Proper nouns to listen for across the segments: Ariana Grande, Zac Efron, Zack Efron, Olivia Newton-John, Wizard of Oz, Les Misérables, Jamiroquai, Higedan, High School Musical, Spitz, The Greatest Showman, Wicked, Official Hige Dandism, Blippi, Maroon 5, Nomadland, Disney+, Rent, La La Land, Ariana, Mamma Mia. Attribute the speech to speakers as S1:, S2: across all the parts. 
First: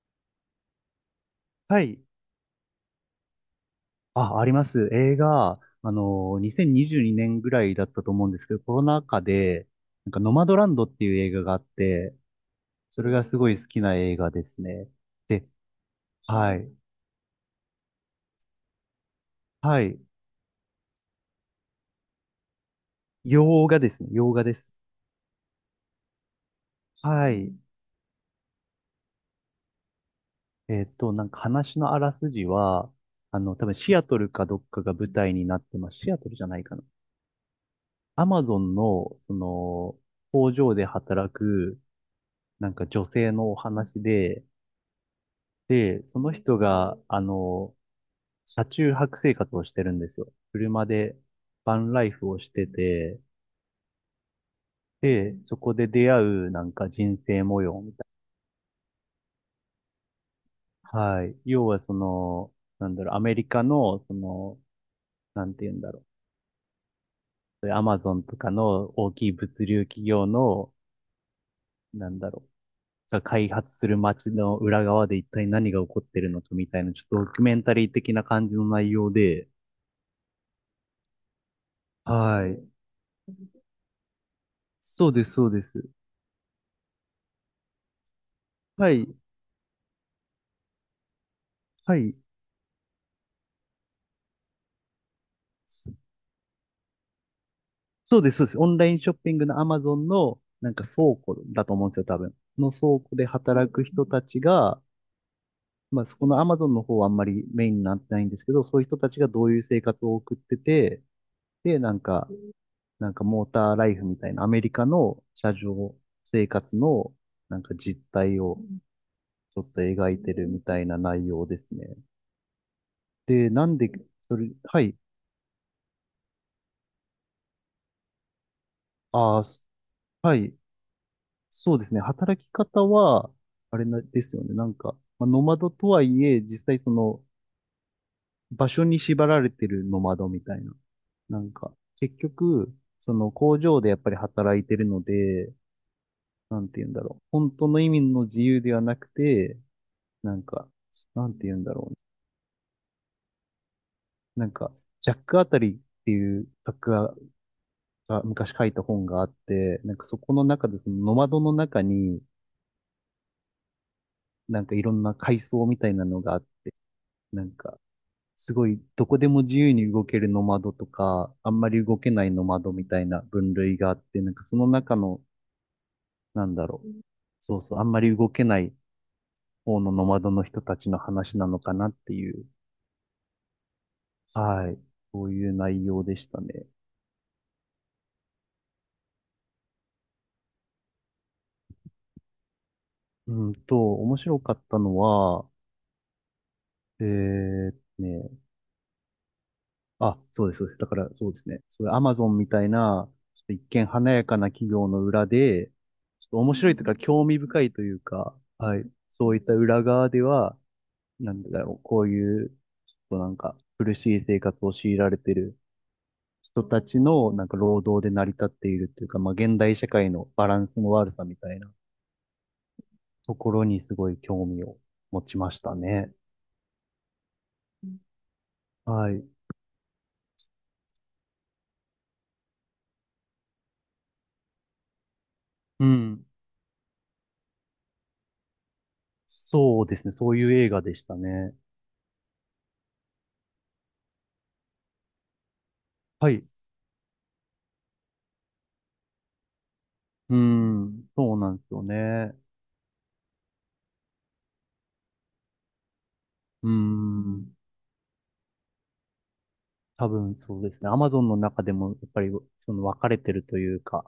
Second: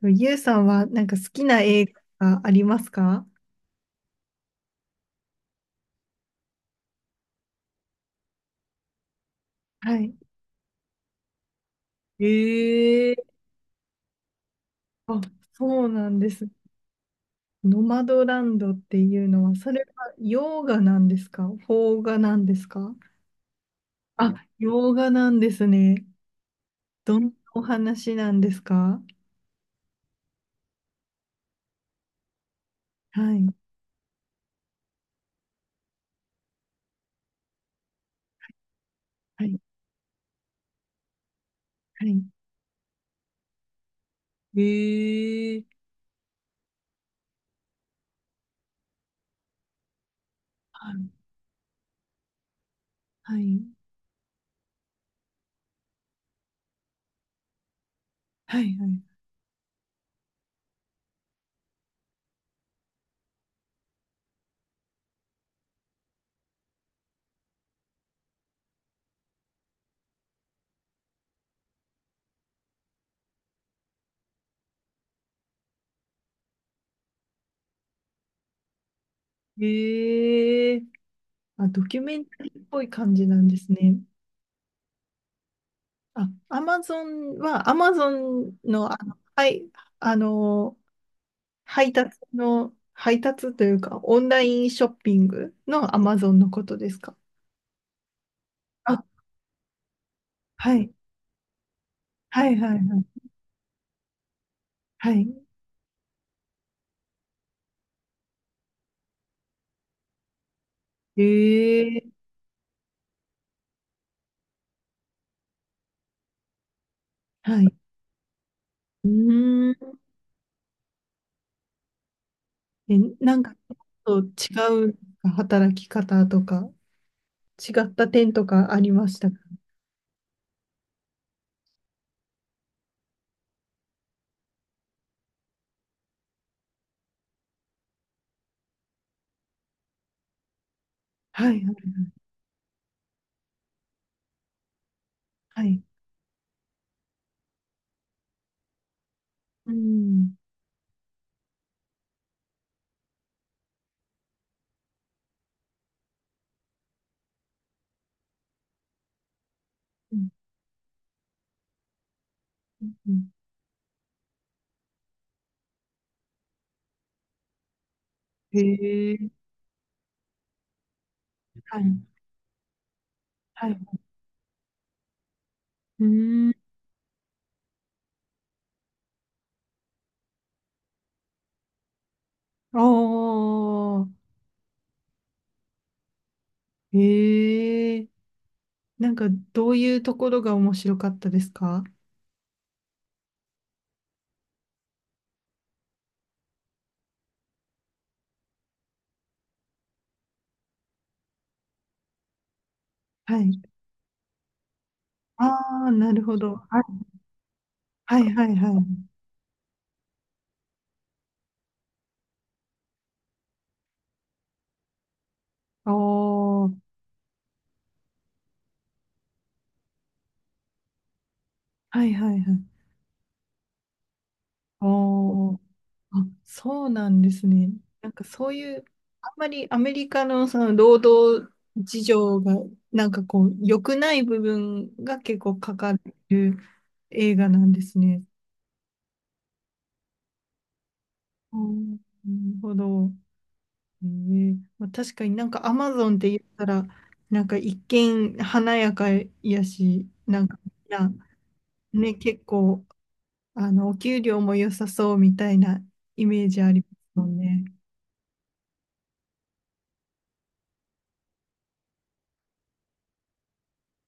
S1: でもゆうさんはなんか好きな
S2: は
S1: 映
S2: い。
S1: 画がありますか？
S2: あ、あります。映画、2022年ぐらいだったと思うんですけど、コロナ禍で、
S1: は
S2: なん
S1: い。
S2: か、ノマドランドっていう映画があって、それ
S1: え
S2: が
S1: え。
S2: すごい好きな映画ですね。
S1: あ、
S2: で、
S1: そうなんです。
S2: はい。
S1: ノマドランドっていうのは、それ
S2: はい。
S1: は洋画なんですか？邦画なんですか？
S2: 洋画ですね。洋
S1: あ、
S2: 画です。
S1: 洋画なんですね。どんな
S2: はい。
S1: お話なんですか？
S2: なんか話のあらすじは、
S1: は
S2: あ
S1: い、
S2: の、多分シアトルかどっかが舞台になってます。シアトルじゃないかな。アマゾンの、そ
S1: はい、
S2: の、工場で働く、
S1: はい。
S2: なんか女性のお話で、
S1: ええ。
S2: で、その人が、あの、車中泊生活をしてるんですよ。車
S1: は
S2: で
S1: い、
S2: バンライフをしてて、
S1: はい、
S2: で、そこで出会うなんか人生模様みたい
S1: はい。はい。
S2: な。はい。要はその、なんだろう、アメリカの、その、なんて言うんだろう。アマゾンとかの大きい物流企業の、なんだろう。が開発する街の裏側で一体何が起こってるのかみたいな、ちょっとドキュメンタリー的な感じの内容で、
S1: ええ。あ、ドキュメンタ
S2: は
S1: リーっ
S2: い。
S1: ぽい感じなんですね。
S2: そうです、そうです。
S1: あ、アマゾン
S2: は
S1: の、
S2: い、
S1: はい、あの、
S2: はい。
S1: 配達というか、オンラインショッピングのアマゾンのことですか？
S2: そうです、そうです。オンライ
S1: あ、
S2: ンショッピングの Amazon のな
S1: は
S2: んか
S1: い、
S2: 倉庫だと思うんですよ、多分。
S1: はい、は
S2: の
S1: い、は
S2: 倉庫
S1: い。
S2: で働く人たちが、
S1: は
S2: まあそこの Amazon の方はあんまりメインになってないんですけど、そういう人たちがどういう生活を送ってて、
S1: い。
S2: で、なん
S1: ー、
S2: か、なんかモーターライフみたいなアメリカの車上生活のな
S1: は
S2: ん
S1: い。
S2: か実態を
S1: う
S2: ちょ
S1: ー
S2: っと
S1: ん。
S2: 描いてるみたいな内容ですね。
S1: え、なん
S2: で、
S1: か、ち
S2: なんで、
S1: ょっ
S2: それ、は
S1: と違
S2: い、
S1: う働き方とか、違った点とかありましたか？
S2: ああ、はい、そうですね。働き方は、あれなですよね。なんか、まあ、ノマドとはいえ、実際その、場所に縛られてるノマドみたいな。なん
S1: はい、
S2: か、結局、その工場でやっぱり働いてるので、
S1: はい。
S2: なんて言うんだろう。本当の意味の自由ではなくて、
S1: う
S2: な
S1: ん。
S2: んか、なんて言うんだろうね。なんか、ジャックあたりっていう作家が昔書いた本があって、なんか
S1: う
S2: そ
S1: ん。
S2: この中でそのノマドの中に、
S1: うん。うん。
S2: なんかいろんな階層みたいなのがあって、なんか、す
S1: へ
S2: ごい、どこ
S1: え、
S2: でも自由に動けるノマドとか、あんま
S1: は
S2: り動
S1: い、
S2: けないノマドみたいな分
S1: は
S2: 類
S1: い。
S2: があって、なんかその中の、
S1: う
S2: な
S1: ー
S2: ん
S1: ん。
S2: だろう。そうそう、あんまり動けない方のノマドの人たちの話なのかなっていう、
S1: ああ。
S2: はい、そういう内容でしたね。
S1: ええ。なんかどういうところが面白かったですか？
S2: うんと、面白かったのは、えーっとね、あ、そうです、そうです。だから、そうですね。それ、アマゾンみたいな、
S1: は
S2: ちょっと一
S1: い。
S2: 見華やかな企業の裏
S1: あ
S2: で、
S1: あ、なる
S2: ちょっ
S1: ほ
S2: と
S1: ど。
S2: 面白い
S1: は
S2: というか、
S1: い
S2: 興味深いという
S1: はい
S2: か、
S1: はいは
S2: はい。
S1: い。
S2: そういった裏側では、なんだろう、こういう、ちょっとなんか、苦しい生活を強いられてる人
S1: おー、
S2: たちの、なんか、労働で成り立っているというか、まあ、現代社会のバランスの悪さみたいな
S1: はいはいはい。
S2: ところにすごい興味を持ちま
S1: おー、
S2: したね。
S1: あ、そうなんですね。なんかそういう、
S2: はい。
S1: あんまりアメリカのその労働事情が、なんかこう、良くない部分が結構か
S2: う
S1: か
S2: ん。
S1: る映画なんですね。
S2: そうですね。そういう映画でしたね。
S1: おー、なるほど。ええ、まあ、確かになんかアマゾンって
S2: は
S1: 言っ
S2: い。
S1: たら、なんか一見華やかやし、
S2: うー
S1: なんかみん
S2: ん、
S1: な
S2: そうなんですよ
S1: ね、
S2: ね。
S1: 結構、お給料も良さそうみたいなイメージ
S2: う
S1: あ
S2: ー
S1: りますもん
S2: ん、
S1: ね。
S2: 多分そうですね。アマゾンの中でもやっぱりその分かれてるというか、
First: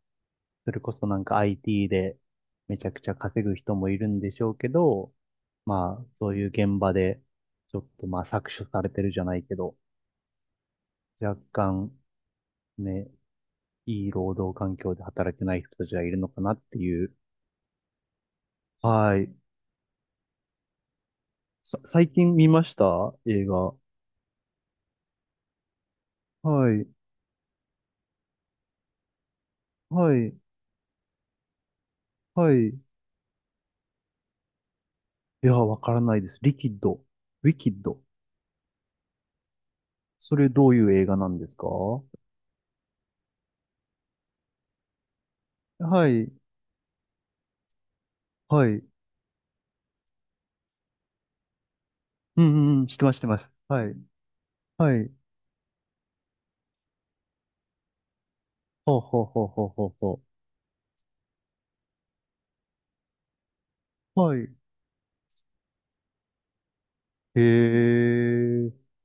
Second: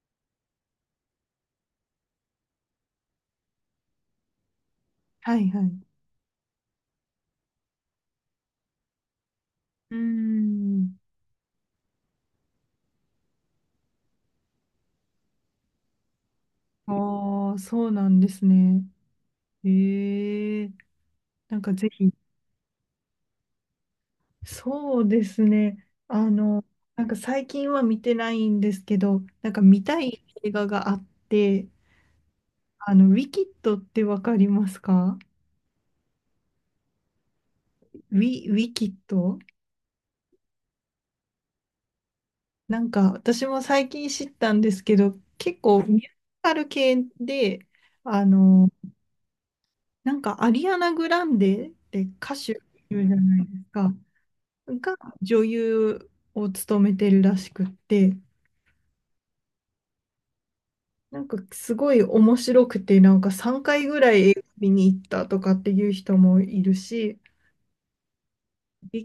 S2: それこそなんか IT でめちゃくちゃ稼ぐ人もいるんでしょうけど、
S1: はいはい。
S2: まあそういう現場でちょっとまあ搾取されてるじゃないけど、
S1: うーん。
S2: 若干ね、いい労働環境で働けない人たちがいるのかなっていう。
S1: ああ、そうなんですね。
S2: はい。
S1: ええ。なんかぜ
S2: 最
S1: ひ、
S2: 近見ました映画。
S1: そうですね。
S2: はい。
S1: なんか最近は見てないんですけど、なんか見た
S2: は
S1: い
S2: い。
S1: 映画があって、
S2: はい。
S1: ウィキッドってわかりますか？
S2: いや、わからないです。リキッド。ウィキッド。
S1: ウィキッド。
S2: それどういう映画なんですか？は
S1: なんか私も最近知ったんですけど、結構ミュージ
S2: い。
S1: カル系で、あ
S2: は
S1: の、
S2: い。うん
S1: なんかアリアナ・グランデって歌
S2: う
S1: 手
S2: んうん。
S1: い
S2: して
S1: るじ
S2: ま
S1: ゃ
S2: す、して
S1: な
S2: ま
S1: い
S2: す。
S1: です
S2: は
S1: か、
S2: い。
S1: が
S2: はい。
S1: 女優を務めてるらしくって、
S2: ほうほうほうほうほうほ
S1: なんかすごい面白くて、なんか3回ぐら
S2: う。
S1: い映
S2: は
S1: 画
S2: い。
S1: 見に行ったとかっていう人もいるし、
S2: へ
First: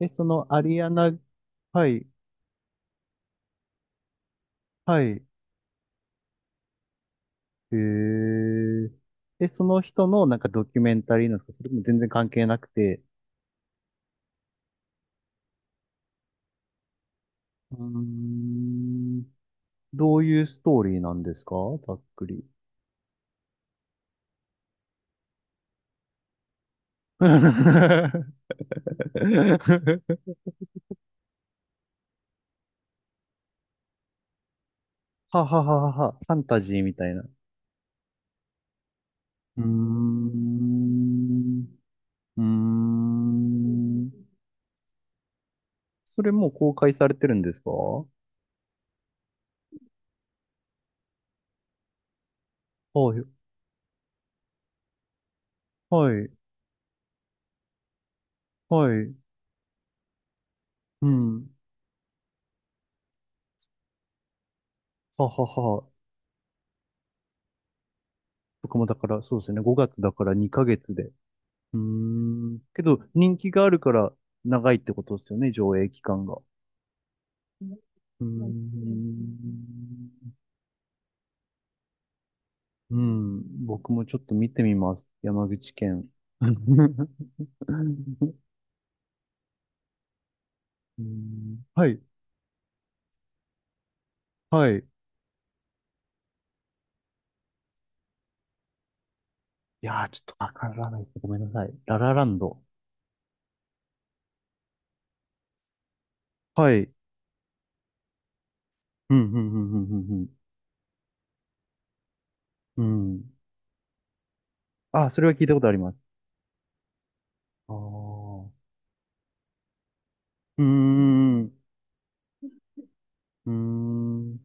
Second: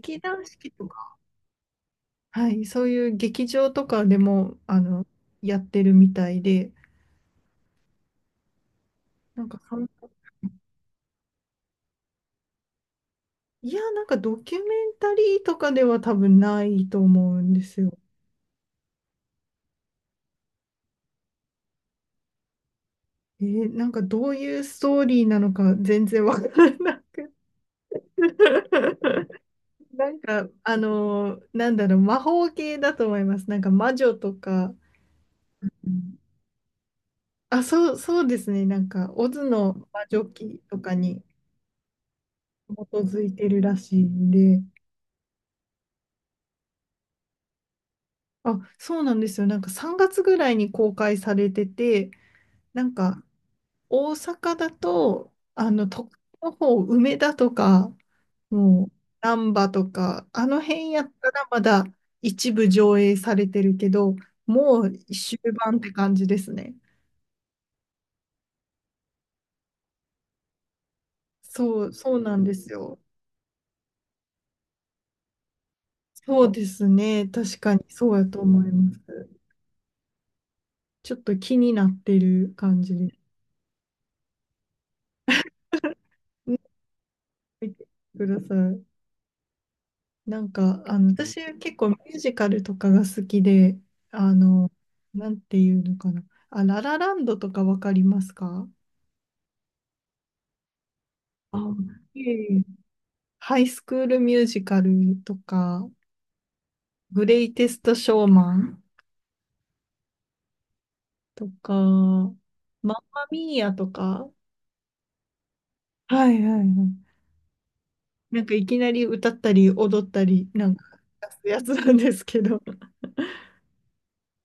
S2: え。え、そ
S1: 団
S2: の
S1: 四
S2: ア
S1: 季
S2: リ
S1: と
S2: アナ、
S1: か、
S2: はい。
S1: はい、そういう劇場とかでも、
S2: はい。
S1: やってるみたいで、
S2: へえ。
S1: なん
S2: え、
S1: か
S2: そ
S1: そん
S2: の
S1: な。
S2: 人のなんかドキュメンタリーなんですか？それとも全然関係なくて。
S1: いや、なんかドキュメンタリーとかでは多分ないと思うんで
S2: うー
S1: すよ。
S2: ん。どういうストーリーなんですか？ざっくり。
S1: なんかどういうストーリーなのか全然わからなくて。 なんか、なんだろう、魔法系だと思います。なんか魔女とか。
S2: はは
S1: う
S2: ははは、
S1: ん。
S2: ファンタジーみたいな。う
S1: あ、そう、そうですね。なんか、オズ
S2: ー
S1: の魔女記とかに
S2: ん。うー
S1: 基づいてるらしい
S2: ん。
S1: んで。
S2: それもう公開されてるんですか？は
S1: あ、そうなんですよ。なんか3月ぐらいに公開されてて、なんか、
S2: い。
S1: 大阪だと、都
S2: は
S1: 会
S2: い。
S1: の方、梅田とか、も
S2: は
S1: う、
S2: い。
S1: 難波とか、あの辺や
S2: う
S1: ったら
S2: ん。
S1: まだ一部上映されてるけど、もう
S2: は
S1: 終
S2: はは
S1: 盤っ
S2: は。
S1: て感じですね。
S2: 僕もだから、そうですね。5月だから2ヶ月で。うー
S1: そう、そうなんで
S2: ん。
S1: す
S2: け
S1: よ。
S2: ど、人気があるから長いってことですよね、上映期間が。
S1: そ
S2: う
S1: うですね。確かにそうや
S2: ー
S1: と思います。
S2: ん。
S1: ちょっと気になってる感じ
S2: う
S1: です。
S2: ん。僕もちょっと見てみます。山口県。
S1: ね、見てください。なんか、
S2: う
S1: 私
S2: ん
S1: 結
S2: は
S1: 構ミ
S2: い。
S1: ュージカルとかが好きで、あ
S2: は
S1: の、
S2: い。
S1: なんていうのかな。あ、ララランドとかわかりますか？
S2: いやー、ちょっとわからないですね。ごめんな
S1: あ、
S2: さい。ラララ
S1: いえ
S2: ン
S1: いえ。
S2: ド。
S1: ハイスクールミュージカルとか、
S2: はい。
S1: グレイテストショーマン
S2: うん、うん、うん、うん、
S1: とか、マン
S2: うん。う
S1: マ
S2: ん。
S1: ミーヤとか。
S2: あ、それは聞いたことあります。
S1: はいはいはい。
S2: ああ
S1: なん
S2: う
S1: かいきなり歌ったり踊ったり、
S2: ー
S1: なんか
S2: ん、
S1: 出す
S2: う
S1: やつなんですけど、
S2: ーん、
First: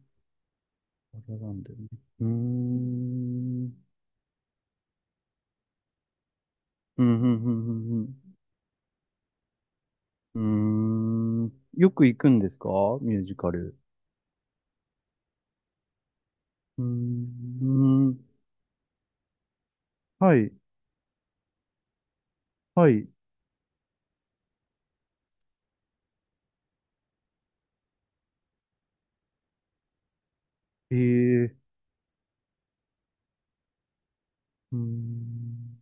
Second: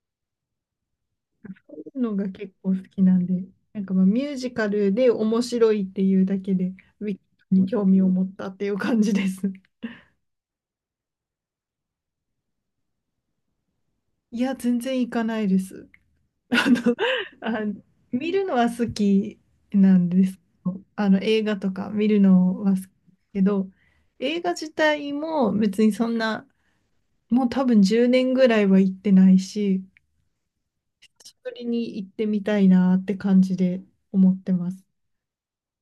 S2: ララランド
S1: そうい
S2: ね。
S1: うの
S2: うー
S1: が結構好きなんで、
S2: ん、
S1: なんかまあミュージカルで面白いっていうだけで、
S2: う
S1: ウ
S2: ん、う
S1: ィキ
S2: ん、
S1: に興
S2: う
S1: 味を
S2: ん、
S1: 持ったっていう感じです。
S2: うん。うーんよく行くんですか？ミュージカル。
S1: いや、全然行かないです。あの、
S2: うーう
S1: あ、
S2: ん。うーん、
S1: 見るのは好きなんです
S2: は
S1: け
S2: い、
S1: ど。映画とか見るのは好きだ
S2: はい。
S1: けど、映画自体も別にそんな、もう多分10年ぐらいは行ってないし、
S2: え
S1: 久しぶ
S2: ー、
S1: りに行ってみたいなって感じで思ってま
S2: うー
S1: す。
S2: ん。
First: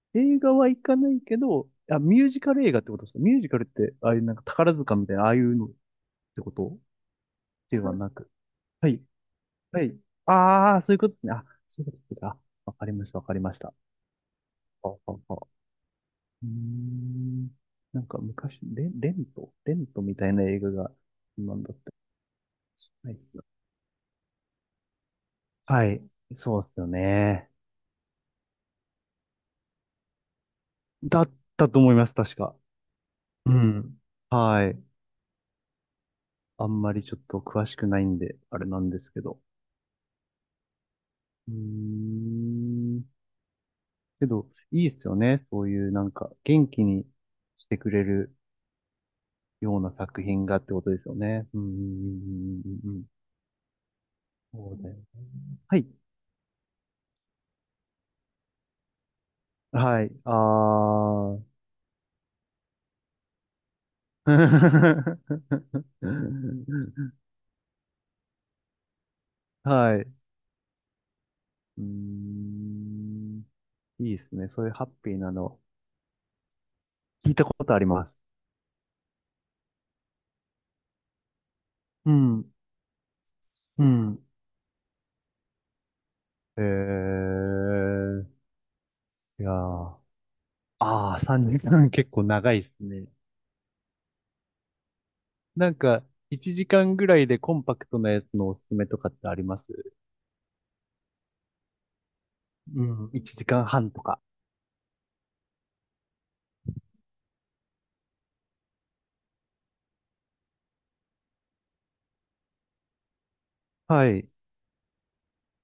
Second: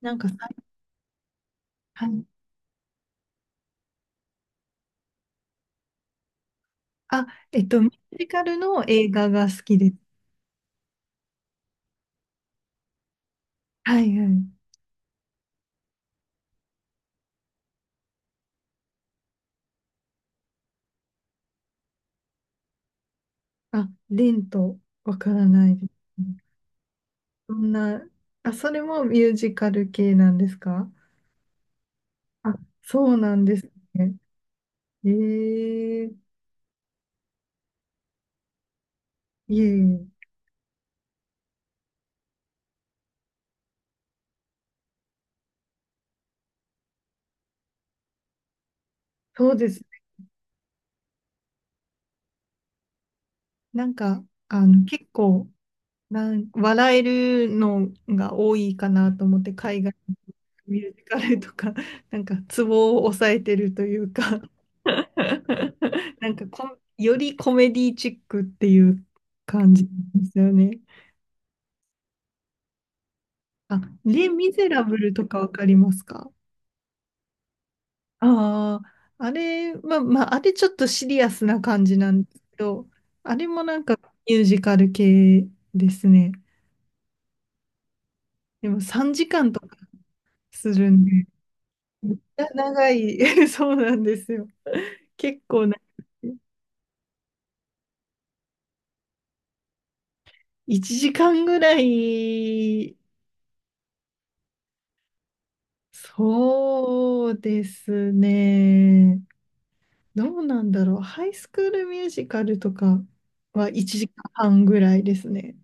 S1: なんかさ。
S2: 映画は行かないけど、あ、
S1: は
S2: ミ
S1: い。
S2: ュージカル映画ってことですか？ミュージカルって、ああいうなんか宝塚みたいな、ああいうのてこと
S1: あ、
S2: で
S1: ミュ
S2: はな
S1: ージ
S2: く。
S1: カルの
S2: はい。
S1: 映画が好き
S2: は
S1: です。
S2: い。ああ、そういうことですね。あ、そういうことですね。あ、わかりました、わかりました。
S1: はいはい。
S2: あ、あ、あ。うーん。なんか昔、レント、レントみたいな映画が、なんだったりしないっすね。
S1: あ、レント、わからないで
S2: は
S1: す
S2: い。
S1: ね。
S2: そうですよね。
S1: そんな。あ、それもミュージカル系なんですか？
S2: だったと思います、確
S1: あ、
S2: か。
S1: そうなん
S2: う
S1: です
S2: ん。
S1: ね。
S2: はい。
S1: ええ。
S2: あんまりちょっと詳しくないんで、あれなんですけど。
S1: いえいえ。
S2: うーん。けど、いいっすよね。そういうなんか、元気にしてくれる
S1: そうで
S2: よ
S1: す
S2: う
S1: ね。
S2: な作品がってことですよね。うんうんうんうんうんうん。
S1: なんか、
S2: そうだよね。
S1: 結構、
S2: はい。
S1: 笑えるのが多いかなと思って、海外
S2: はい。
S1: の
S2: あ
S1: ミュージカルとか。なんかツボを押さえてるという
S2: あ。
S1: か。なんかよりコメディチックっていう感じで
S2: はい。う
S1: すよね。
S2: ーん。
S1: あ、
S2: いいで
S1: レ・
S2: すね。
S1: ミ
S2: そう
S1: ゼ
S2: いう
S1: ラ
S2: ハッ
S1: ブ
S2: ピ
S1: ル
S2: ー
S1: と
S2: な
S1: かわ
S2: の。
S1: かりますか？
S2: 聞いたことあります。
S1: ああ、あれ、まあまあ、あれちょっとシリアスな感じ
S2: う
S1: なんです
S2: ん。
S1: けど、あれもなん
S2: う
S1: か
S2: ん。
S1: ミュージカル系ですね。
S2: えー。
S1: でも3時
S2: いや
S1: 間とか
S2: ー。
S1: するん
S2: ああ、
S1: で、
S2: 3時間結
S1: めっ
S2: 構
S1: ちゃ
S2: 長いです
S1: 長
S2: ね。
S1: い。そうなんですよ。結構
S2: なん
S1: な、
S2: か、1時間ぐらいでコンパクトなやつのおすすめとかってあります？
S1: 1時間ぐら
S2: う
S1: い。
S2: ん。1時間半とか。
S1: そうですね。どうなんだろう。ハイスクールミュージカルとかは1
S2: は
S1: 時
S2: い。
S1: 間半ぐらいですね。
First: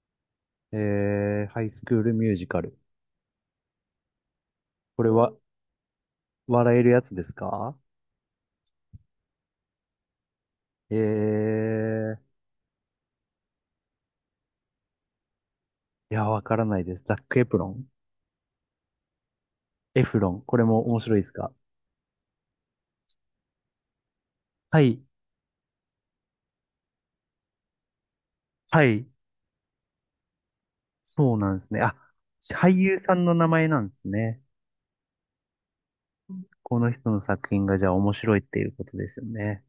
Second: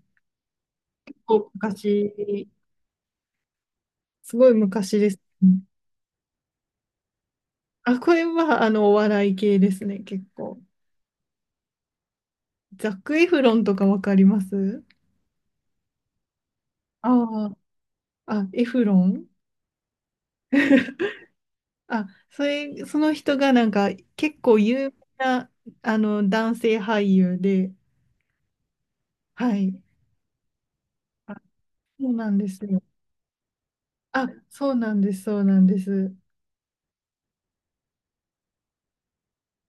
S2: えー、
S1: お
S2: ハイスクール
S1: 昔、
S2: ミュージカル。
S1: すごい昔
S2: こ
S1: で
S2: れ
S1: すね。
S2: は、
S1: うん。
S2: 笑えるやつですか？
S1: あ、これはお笑い系ですね、結構。
S2: えー、
S1: ザック・エフロンとかわかります？
S2: いや、わからないです。
S1: あ
S2: ザッ
S1: あ
S2: クエ
S1: ー、
S2: プロン
S1: あ、エフロン。
S2: エフロン。これも面白いですか？
S1: あ、それ、その人がなんか結構
S2: は
S1: 有名
S2: い。
S1: なあの男性俳優で、
S2: はい。
S1: はい。あ、
S2: そうなんですね。あ、
S1: そうなんです
S2: 俳
S1: よ。
S2: 優さんの名前なんです
S1: あ、
S2: ね。
S1: そうなんです、そうなんです。
S2: この人の作品がじゃあ面白いっていうことですよね。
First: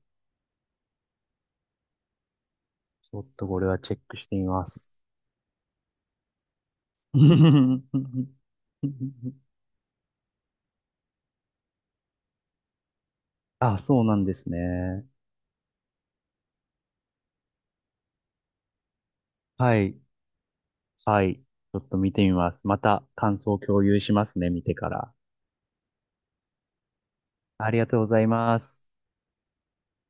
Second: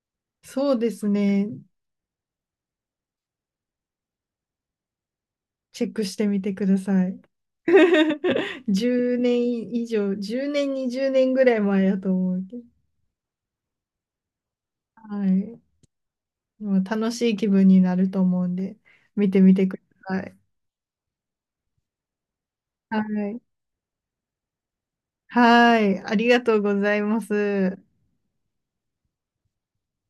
S1: そうですね。
S2: ちょっとこれはチェックしてみます。
S1: チェックしてみてください。10年以上、10年、20年ぐらい前やと思うけど、
S2: あ、そうなんですね。
S1: はい。もう楽しい気分になると思うんで、見てみて
S2: は
S1: くだ
S2: い。
S1: さい。
S2: はい。ちょっと見てみます。ま
S1: は
S2: た感
S1: い。
S2: 想を共有しますね、見てから。
S1: はい。ありがとうございま
S2: あ
S1: す。
S2: りがとうございます。